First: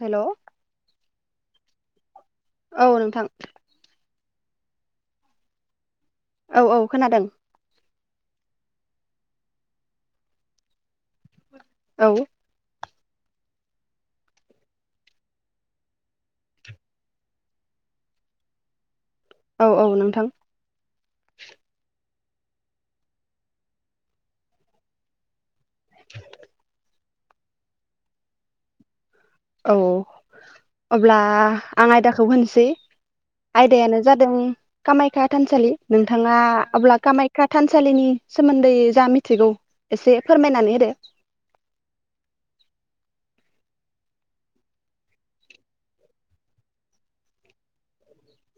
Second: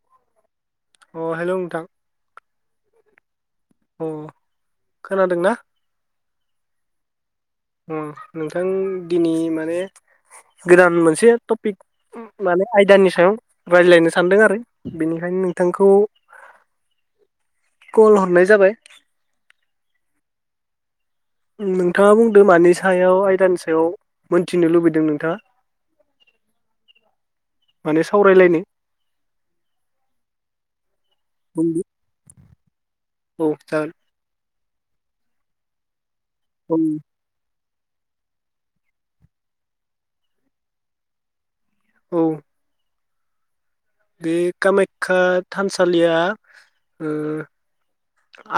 हेल' अ हेलौ नोंथां। औ नोंथां। अ खोनादोंना? औ औ खोनादों। अह नोंथां दिनै माने गोदान मोनसे टपिक औ माने आयदानि स सायाव रायज्लायनो सानदोंआरो बेनिखायनो नोंथांखौ कल हरनाय जाबाय। औ औ नोंथां। नोंथाङा बुंदों मानि सायाव आयदानि सायाव मोनथिनो लुबैदों नोंथाङा? [inaudible] माने सावरायलायनो। औ अब्ला बुंदो आं आयदाखौ होनसै औ आयदायानो जागोन जादों कामाख्या थानसालि नों नोंथाङा अब्ला कामायखा थानसालिनि सोमोन्दै जा मिथिगौ एसे फोरमायनानै होदो। औ। बे कामाख्या थानसालिया ओ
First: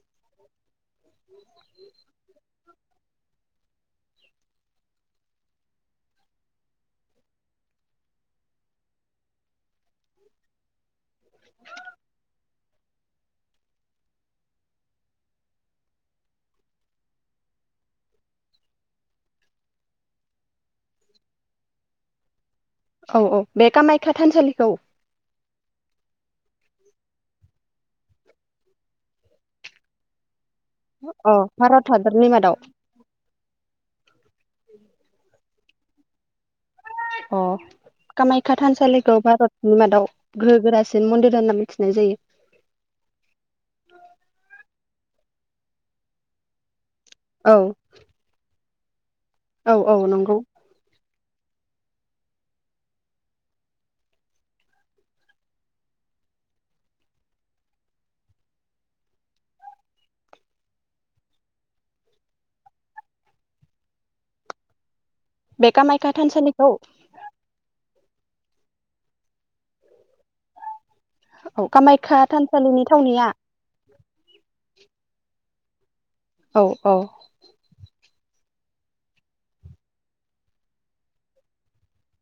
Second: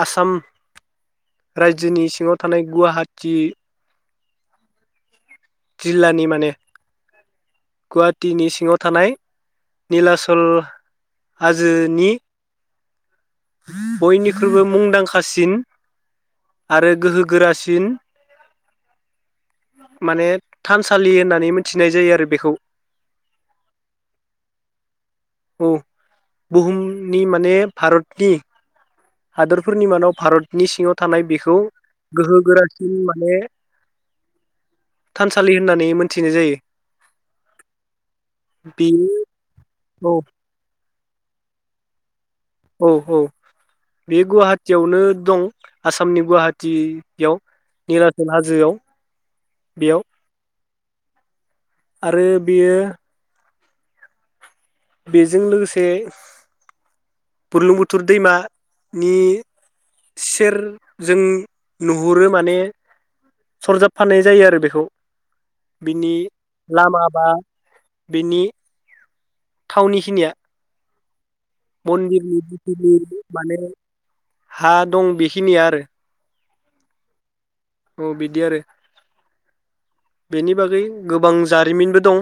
आसाम रायजोनि सिङाव थानाय गुवाहाटि जिल्लानि माने गुवाहाटिनि सिङाव थानाय निलाचल हाजोनि बयनिख्रुइबो मुंदांखासिन आरो गोहो गोरासिन माने थानसालि होननानै मिथिनाय जायोआरो बेखौ। औ औ बे कामाख्या थानसालिखौ। औ बुहुमनि माने भारतनि। हादरफोरनि मादाव भारत। नि सिङाव थानाय अ बेखौ भारत हादरनि गोहो मादाव गोरासिन माने थानसालि। होननानै मोनथिनाय जायो। अ कामाख्या बेयो थानसालिखौ भारतनि मादाव औ गोहो गोरासि मन्दिर होनना मिथिनाय जायो। औ औ बे गुवाहाटियावनो दं आसामनि गुवाहाटि बेयाव औ निलाचल हाजोआव । औ औ नंगौ। आरो बियो बेजों लोगोसे बुरलुंबुथुर दैमानि सेरजों नुहुरो माने सरजाबफानाय जायो आरो बेखौ। बे कामाख्या थानसालिखौ। लामा बा बिनि थावनिखिनिया औ कामाख्या मन्दिरनि थानसालिनि थावनिया [unintelligible] माने हा दं बे खिनिया आरो। औ औ। औ बिदि आरो बेनि बागै गोबां जारिमिनबो दं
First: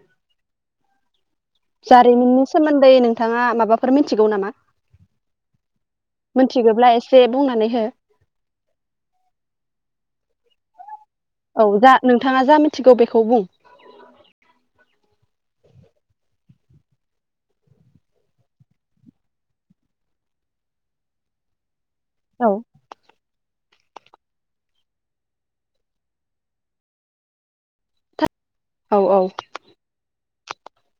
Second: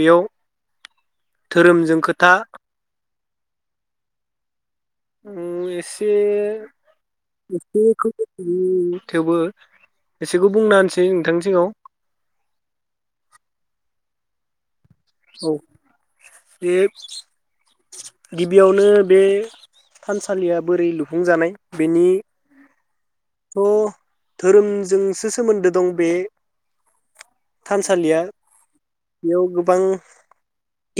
बेयाव धोरोमजों खोथा जारिमिननि सोमोन्दै नों थाङा माबाफोर मिथिगौ नामा? उम एस मिथिगौब्ला एसे बुंनानै हो बे थेवबो एसेखौ बुंनाहोनस औ जा नोंथाङा जा मिथिगौ बेखौ बुं औ बे गिबियावनो बे थानसालिया बोरै लुफुंजानाय? बेनि औ थ धोरोमजोंसो सोमोन्दो दं बे थानसालिया औ औ बेयाव गोबां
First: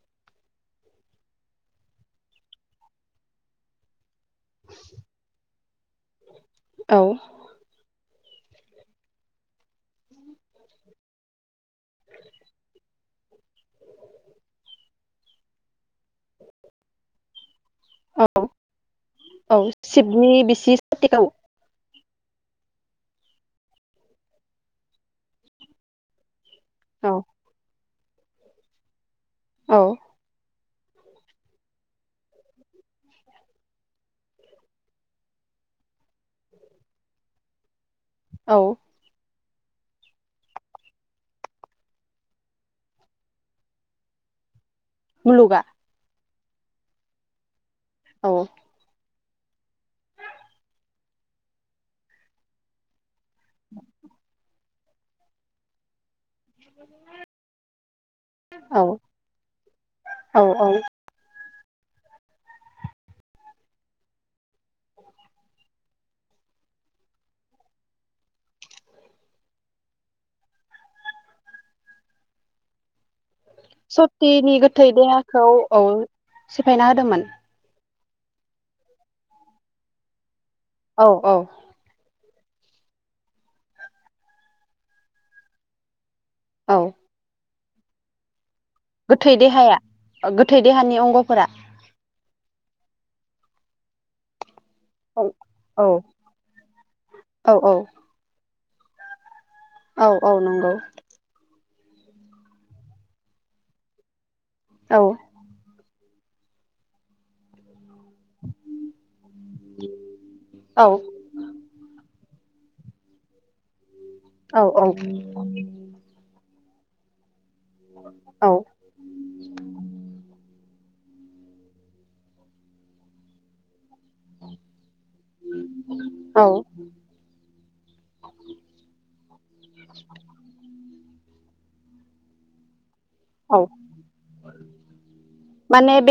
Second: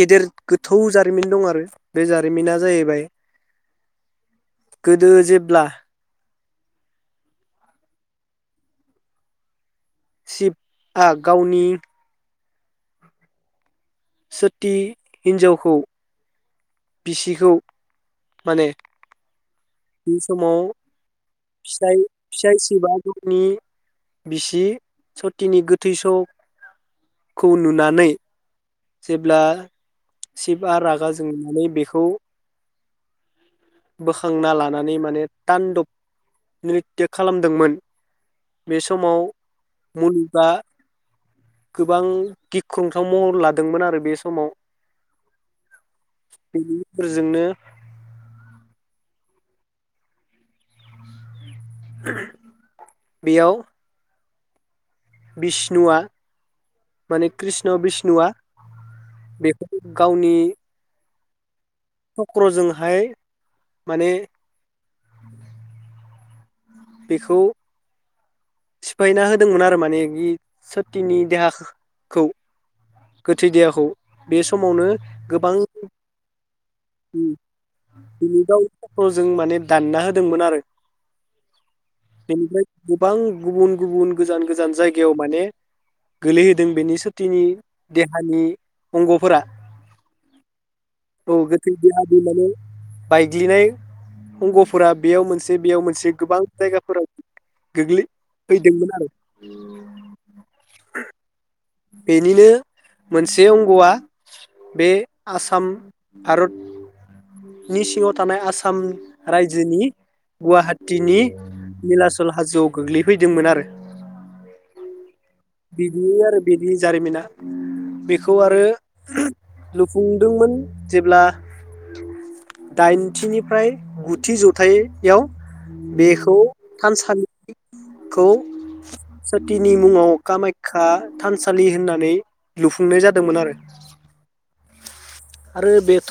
गेदेर गोथौ जारिमिन दं आरो बे जारिमिना जाहैबाय गोदो जेब्ला औ शिबआ गावनि सोटि हिन्जावखौ बिसिखौ औ माने औ बे सिबनि समाव बिसि सोटिखौ फिसाय फिसाय सिबआ गावनि बिसि सतिनि गोथै स औ खौ नुनानै [inaudible] जेब्ला औ सि शिबा रागा जोंनानै बेखौ बोखांना लानानै माने तान्दब नित्य खालामदोंमोन। औ बे समाव मुलुगा गोबां गिख्रंथाव महर लादोंमोन आरो बे समाव। मुलुगा बे-बेफोरजोंनो औ [inaudible] बेयाव बिष्णुआ माने कृष्ण बिष्णुआ औ बेखौ गावनि औ औ चक्रजोंहाय माने बेखौ सिफायना होदोंमोन आरो माने बि सतिनि देहाखो खौ सतिनि गोथै देहाखौ गोबां औ सिफायना होदोंमोन। बिनिफाय सट्रजों माने दानना होदोंमोन आरो। औ औ। बेनिफ्राय गोबां गुबुन गुबुन गोजान गोजान जायगायाव माने। गोलैहोदों औ बेनि सुतिनि। देहानि। गोथै अंगफोरा देहाया गोथै देहानि औ अंगफोरा। गोथै देहानि माने बायग्लिनाय अंग। फोरा औ बेयाव मोनसे बेयाव औ मोनसे। आं जायगाफोरा औ औ गोग्लै। फैदोंमोन आरो। औ औ नंगौ। बेनिनो मोनसे अंगआ। बे औ आसाम। भारत नि सिङाव। थानाय आसाम रायजोनि औ गुवाहाटिनि निलास खोला हाजोआव गोग्लैफैदोंमोन आरो। औ औ। बिदि आरो बिदि जारिमिना। बेखौ आरो औ लुफुंदोंमोन। जेब्ला दाइनथिनिफ्राय गुथि जथायाव बेखौ औ थानसालिखौ सथिनि मुङाव खामायखा थानसालि होननानै लुफुं खुंनाय जादोंमोन आरो औ आरो बेथ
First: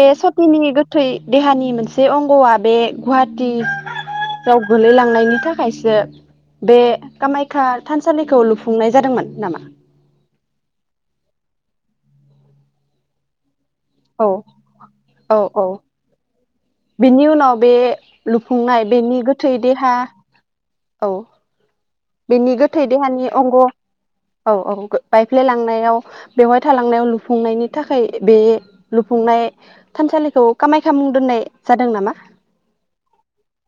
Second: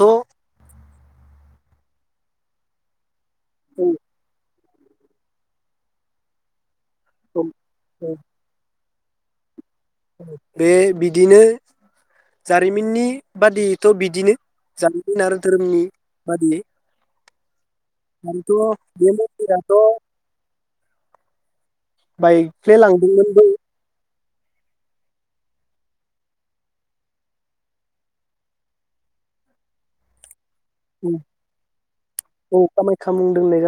थै देहानि मोनसे अंगआ बे गुहाटि आव गोलैलांनायनि थाखायसो बे कामाख्या थानसालिखौ लुफुंनाय जादोंमोन नामा बे बिदिनो जारिमिननि बादि थ औ बिदिनो जारिमिन औ आरो औ धोरोमनि बादियै बिनि उनाव बे लुफुंनाय [unintelligible] बे बेनि गोथै मन्दिराथ देहा औ बाइफ्ले लांदोंमोनबो औ-औ गो बायफ्ले लांनायाव बेवहाय थालांनायाव लुफुंनायनि थाखाय बे लुफुंनाय थानसालिखौ कामाख्या मुं दोननाय जादों नामा? औ कामाख्या मुं दोननाय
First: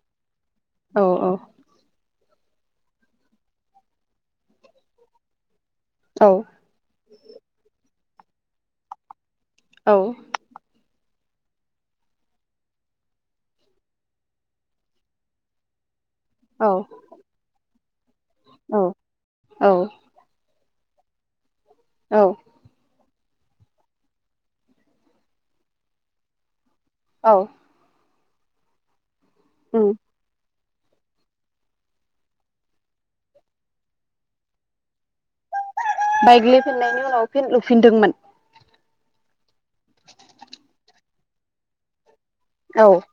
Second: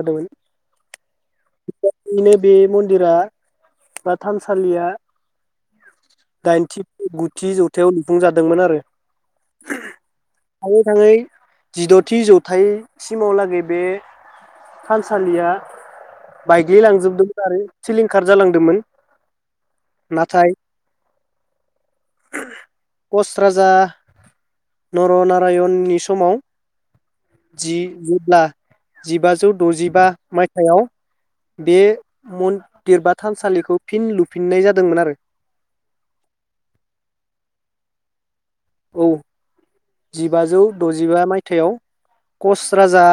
औ-औ बिनो बे मन्दिरा बा थानसालिया औ दाइनथि गुथि जौथायाव फुं जादोंमोन आरो औ गोथाङै जिदथि जौथायसिमाव लागै बे थानसालिया औ बाइग्लि लांजोबदोंमोन आरो सिलिं खार जालांदोंमोन औ औ नाथाय औ कच राजा नरनारायणनि समाव औ जिगु ना जिबाजौ उम दजिबा माइ थाइयाव बे मन्दिर बा थानसालिखौ फिन लुफिन्नाय जादोंमोन आरो बायग्लिफिननायनि उनाव फिन लुफिनदोंमोन औ जिबाजौ दजिबा मायथाइयाव कच औ राजा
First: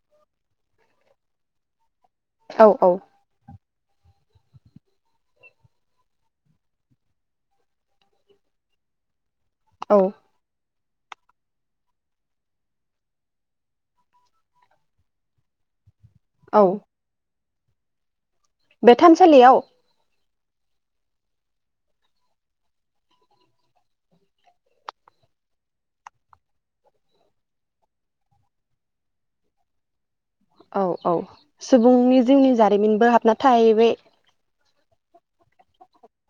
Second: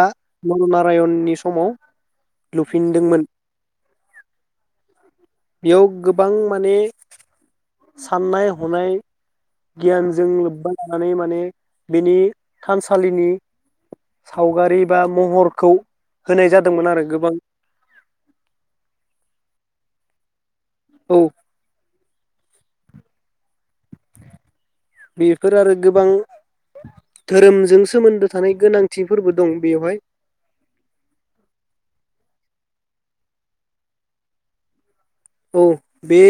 नरनारायननि समाव औ औ लुफिनदोंमोन बेयाव गोबां माने साननाय हनाय औ गियान लोब्बा लानानै माने बिनि थानसालिनि सावगारि बा महरखौ होनाय औ जादोंमोन आरो गोबां बे थानसालियाव औ बेफोर आरो गोबां धोरोमजों सोमोन्दो थानाय गोनांथिफोरबो दं बेवहाय औ औ सुबुंनि जिउनि जारिमिनबो हाबना थाहैबाय औ बे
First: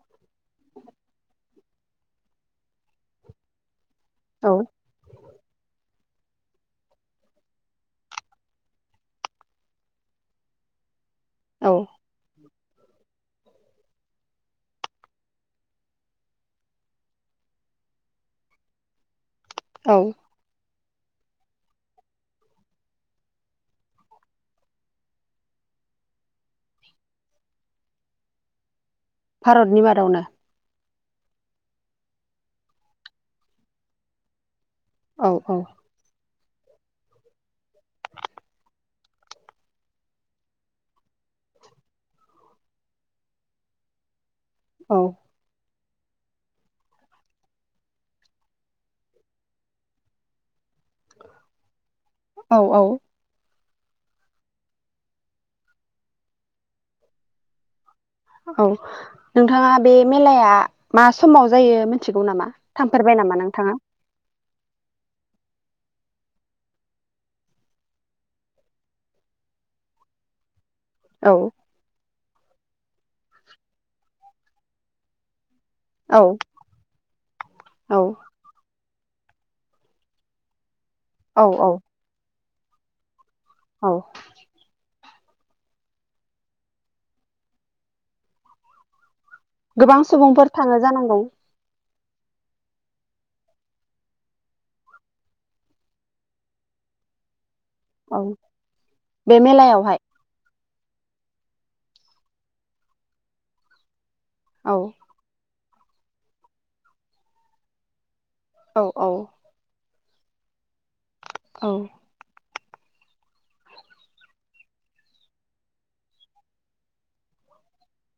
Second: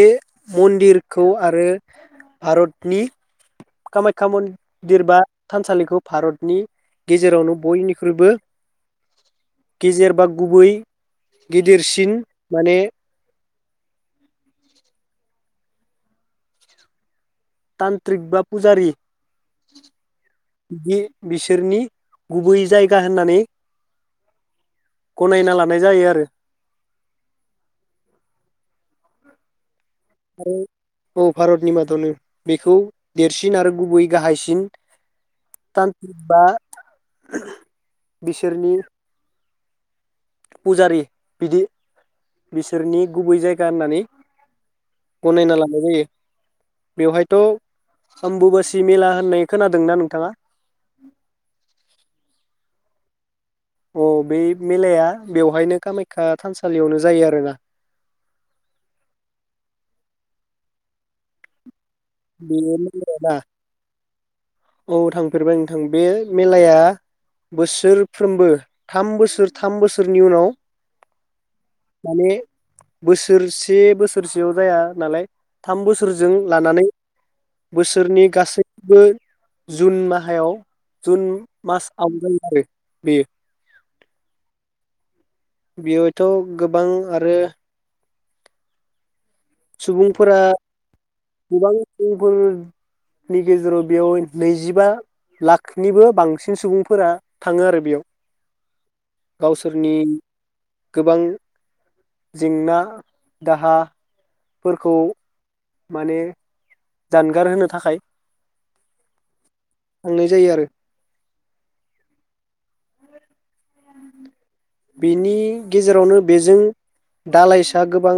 मन्दिरखौ आरो भारतनि कामाख्या मन औ दिर बा थानसालिखौ भारतनि गेजेरावनो बयनिख्रुइबो गेजेर बा गुबै औ गिदिरसिन माने तान्त्रिक बा पुजारि औ बिदि बिसोरनि गुबै जायगा होननानै गनायना लानाय जायो आरो भारतनि बाद आरो औ भारतनि मादावनो बेखौ देरसिन आरो गुबै गाहायसिन औ औ तान्त्रिक बा [inaudible] बिसोरनि पुजारि बिदि बिसोरनि गुबै जायगा होननानै औ गनायना लानाय जायो। बेवहायथ अम्बुुबासि मेला होननाय खोनादोंना नोंथाङा? औ औ अ बे मेलाया बेवहायनो कामाख्या थानसालियावनो जायो आरोना। औ नोंथाङा बे मेलाया मा समाव जायो मोन थिगौ नामा बे थांफेरबाय मेलायाना नामा नोंथाङा? औ थांफेरबाय नोंथां बे मेलाया बोसोरफ्रोमबो थाम बोसोर थाम बोसोरनि उनाव औ माने बोसोरसे बोसोरसेयाव जाया नालाय थाम औ बोसोरजों लानानै औ बोसोरनि गासै बो जुन माहायाव जुन औ औ मास आव जायो। आरो बेयो। औ बेवहायथ गोबां आरो गोबां सुबुंफोरा सुबुंफोर थाङो जानांगौ। [unintelligible] नि गेजेराव बेयाव नैजिबा लाखनिबो बांसिन सुबुंफोरा थाङो आरो बेयाव औ बे गावसोरनि मेलायावहाय गोबां जेंना दाहा औ फोरखौ माने जानगार होनो थाखाय औ औ थांनाय जायो आरो। औ बेनि गेजेरावनो बेजों दालाइसा गोबां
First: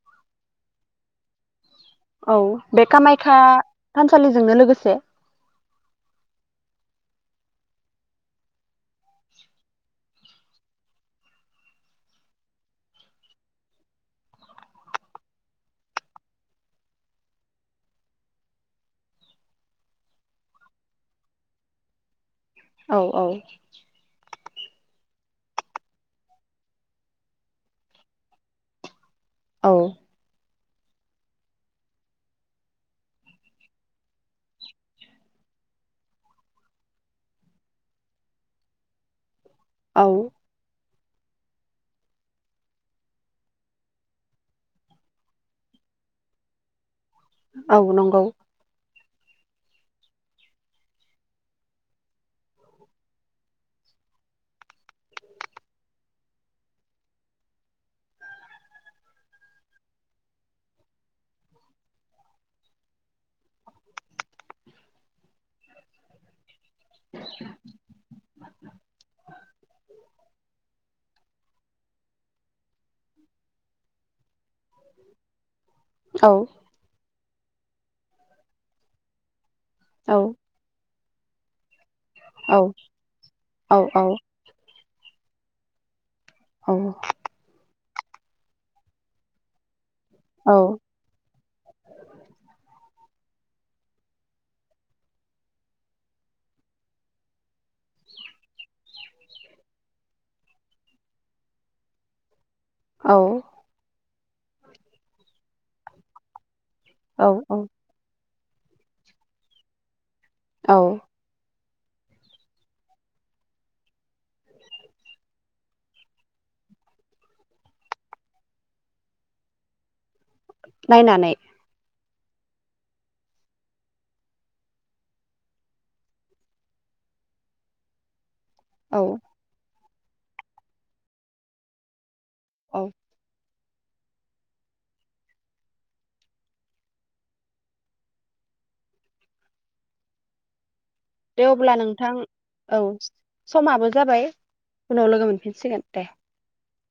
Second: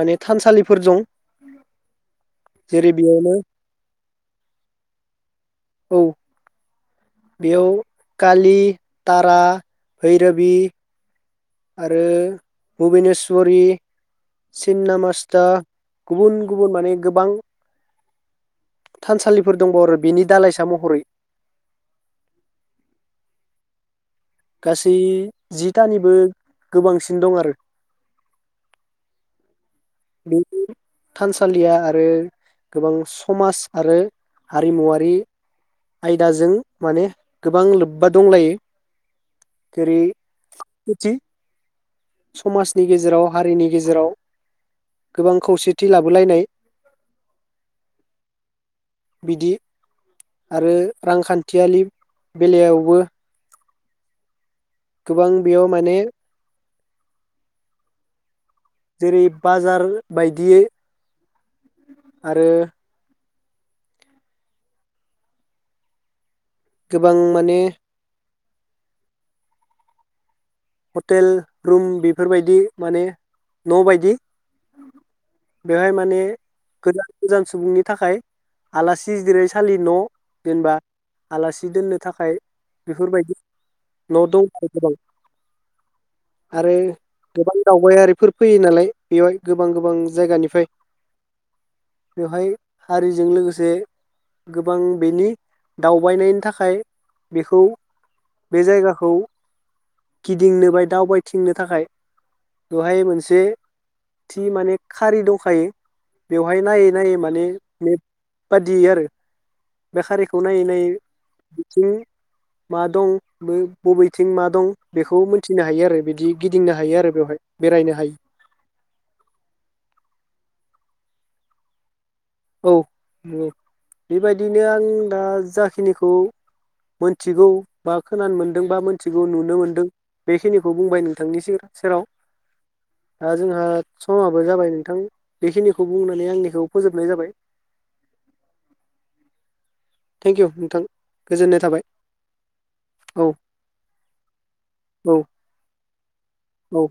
माने थानसालिफोर दं। औ बे जेरै कामाख्या बेयावनो थानसालिजोंनो लोगोसे औ बेयाव कालि, तारा, भैराबी आरो भुबेनेस्वरि, सिन्नामस्थ गुबुन गुबुन माने गोबां थानसालिफोर दंबावो बेनि दालाइसा महरै। औ औ गासै जितानिबो गोबांसिन दं आरो। औ [unintelligible] थानसालिया आरो गोबां समाज आरो हारिमुवारि आयदाजों माने गोबां लोब्बा दंलायो। [unintelligible] औ [unintelligible] समाजनि गेजेराव हारिनि गेजेराव गोबां खौसेथि लाबोलायनाय औ नंगौ। बिदि आरो रांखान्थियालि बेलायावबो गोबां बेयाव माने जेरै बाजार बायदियै आरो गोबां माने [unintelligible] टेल रुम बेफोरबायदि माने न' बायदि बेहाय माने औ गोदान [unintelligible] सुबुंनि थाखाय आलासि जिराय थालि न' औ जेनबा आलासि दोननो। थाखाय औ बेफोरबायदि औ औ न' दं। गोबां आरो गोबां दं। गयारिफोर फैयो नालाय बेवहाय गोबां गोबां जायगानिफाय औ बेवहाय हारिजों लोगोसे गोबां बेनि दावबायनायनि थाखाय बेखौ बे जायगाखौ गिदिंनो बाय दावबायथिंनो थाखाय बेवहाय औ मोनसे थि माने खारि दंखायो बेव नायै नायै औ माने मेप बादि आरो बे खारिखौ नायै औ नायै बिथि मा दं मै बबेथिं मा दं बेखौ मोनथिनो हायो आरो बिदि गिदिंनो हायो आरो बेवहाय बेरायनो हायो। नायनानै औ मो बेबायदिनो आं दा जाखिनिखौ मोनथिगौ बा खोनानो मोन दों बा औ मिथिगौ नुनो मोन्दों बेखिनिखौ बुंबाय नोंथांनि सिर सेराव औ दा जोंहा समाबो जाबाय नोंथां बेखिनिखौ बुंनानै आंनिखौ फोजोबनाय जाबाय। थेंक इउ नोंथां। दे गोजोननाय अब्ला थाबाय नोंथां औ समाबो जाबाय उनाव औ लोगो मोनफिनसिगोन दे। औ